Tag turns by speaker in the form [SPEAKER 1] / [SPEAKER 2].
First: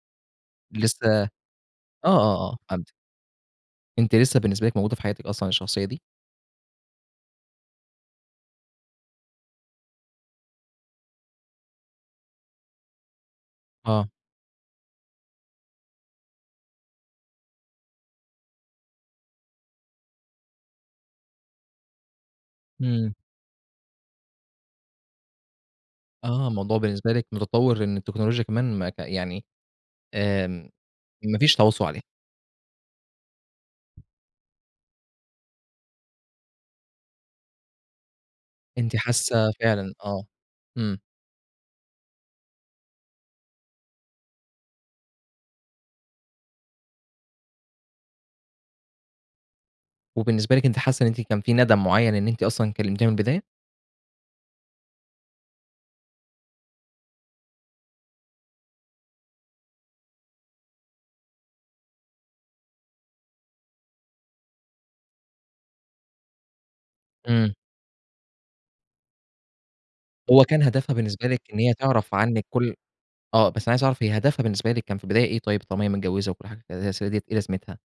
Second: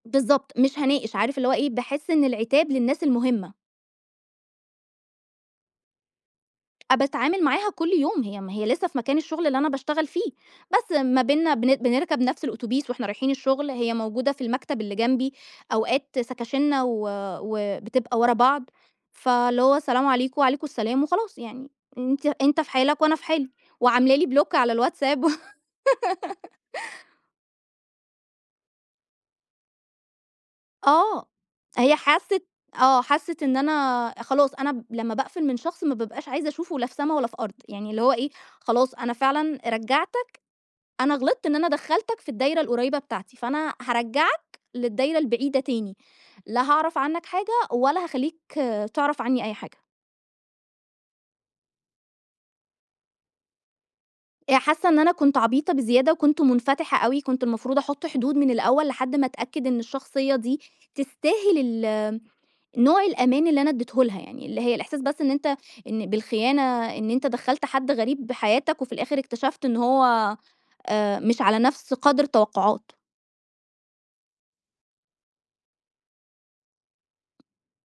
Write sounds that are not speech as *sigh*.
[SPEAKER 1] بالضبط، مش هاناقش،
[SPEAKER 2] لسه
[SPEAKER 1] عارف اللي هو إيه
[SPEAKER 2] آه،
[SPEAKER 1] باحس إن
[SPEAKER 2] آه، آه.
[SPEAKER 1] العتاب
[SPEAKER 2] *unintelligible*
[SPEAKER 1] للناس المهمة.
[SPEAKER 2] أنتِ لسه بالنسبة لِك موجودة في حياتِك أصلًا الشخصية دي؟
[SPEAKER 1] أ باتعمل معاها كل يوم هي م هي لسه في مكان الشغل اللي أنا باشتغل فيه، بس ما بيننا بن بنركب نفس الأوتوبيس وإحنا رايحين الشغل، هي
[SPEAKER 2] آه.
[SPEAKER 1] موجودة في المكتب اللي جنبي، أوقات سكاشننا و وبتبقى ورا بعض، فاللي هو السلام عليكم، وعليكم السلام وخلاص يعني أنتِ أنت في حالك
[SPEAKER 2] إمم.
[SPEAKER 1] وأنا في حالي، وعاملة لي بلوك على الWhatsApp
[SPEAKER 2] آه
[SPEAKER 1] *laughs*
[SPEAKER 2] الموضوع بالنسبة لِك متطور إن التكنولوجيا كمان ما ك يعني آمم،
[SPEAKER 1] آه،
[SPEAKER 2] ما فيش تواصل
[SPEAKER 1] هي
[SPEAKER 2] عليها.
[SPEAKER 1] حست آه حست إن أنا خلاص أنا ب لمّا باقفل من شخص ما بابقاش عايزة أشوفه لا في سما ولا في أرض، يعني اللي هو إيه خلاص
[SPEAKER 2] أنتِ
[SPEAKER 1] أنا
[SPEAKER 2] حاسة
[SPEAKER 1] فعلًا
[SPEAKER 2] فعلًا آه،
[SPEAKER 1] رجعتك،
[SPEAKER 2] إمم.
[SPEAKER 1] أنا غلطت إن أنا دخّلتك في الدايرة القريبة بتاعتي، فأنا هارجعك للدايرة البعيدة تاني، لا هاعرف عنك حاجة ولا هاخلّيك تعرف عني أي حاجة.
[SPEAKER 2] وبالنسبة لِك أنتِ حاسة إن أنتِ كان في ندم معيّن إن أنتِ أصلًا كلمتيها من البداية؟
[SPEAKER 1] آآ حاسة إن أنا كنت عبيطة بزيادة وكنت منفتحة أوي كنت المفروض أحط حدود من الأول، لحد ما أتأكد إن الشخصية دي تستاهل ال نوع الأمان اللي أنا اديته لها يعني اللي هي الإحساس بس إن أنت إن بالخيانة إن أنت
[SPEAKER 2] إمم.
[SPEAKER 1] دخّلت حد غريب حياتك وفي الآخر اكتشفت إن هو
[SPEAKER 2] هو كان هدفها
[SPEAKER 1] آآ
[SPEAKER 2] بالنسبة لِك
[SPEAKER 1] مش على
[SPEAKER 2] إن هي
[SPEAKER 1] نَفس
[SPEAKER 2] تِعرف
[SPEAKER 1] قدر
[SPEAKER 2] عنِك كل
[SPEAKER 1] التوقعات.
[SPEAKER 2] آه بس أنا عايز أعرف هي هدفها بالنسبة لِك كان في البداية إيه طيب طالما هي متجوزة وكل حاجة *unintelligible* إيه لازمتها؟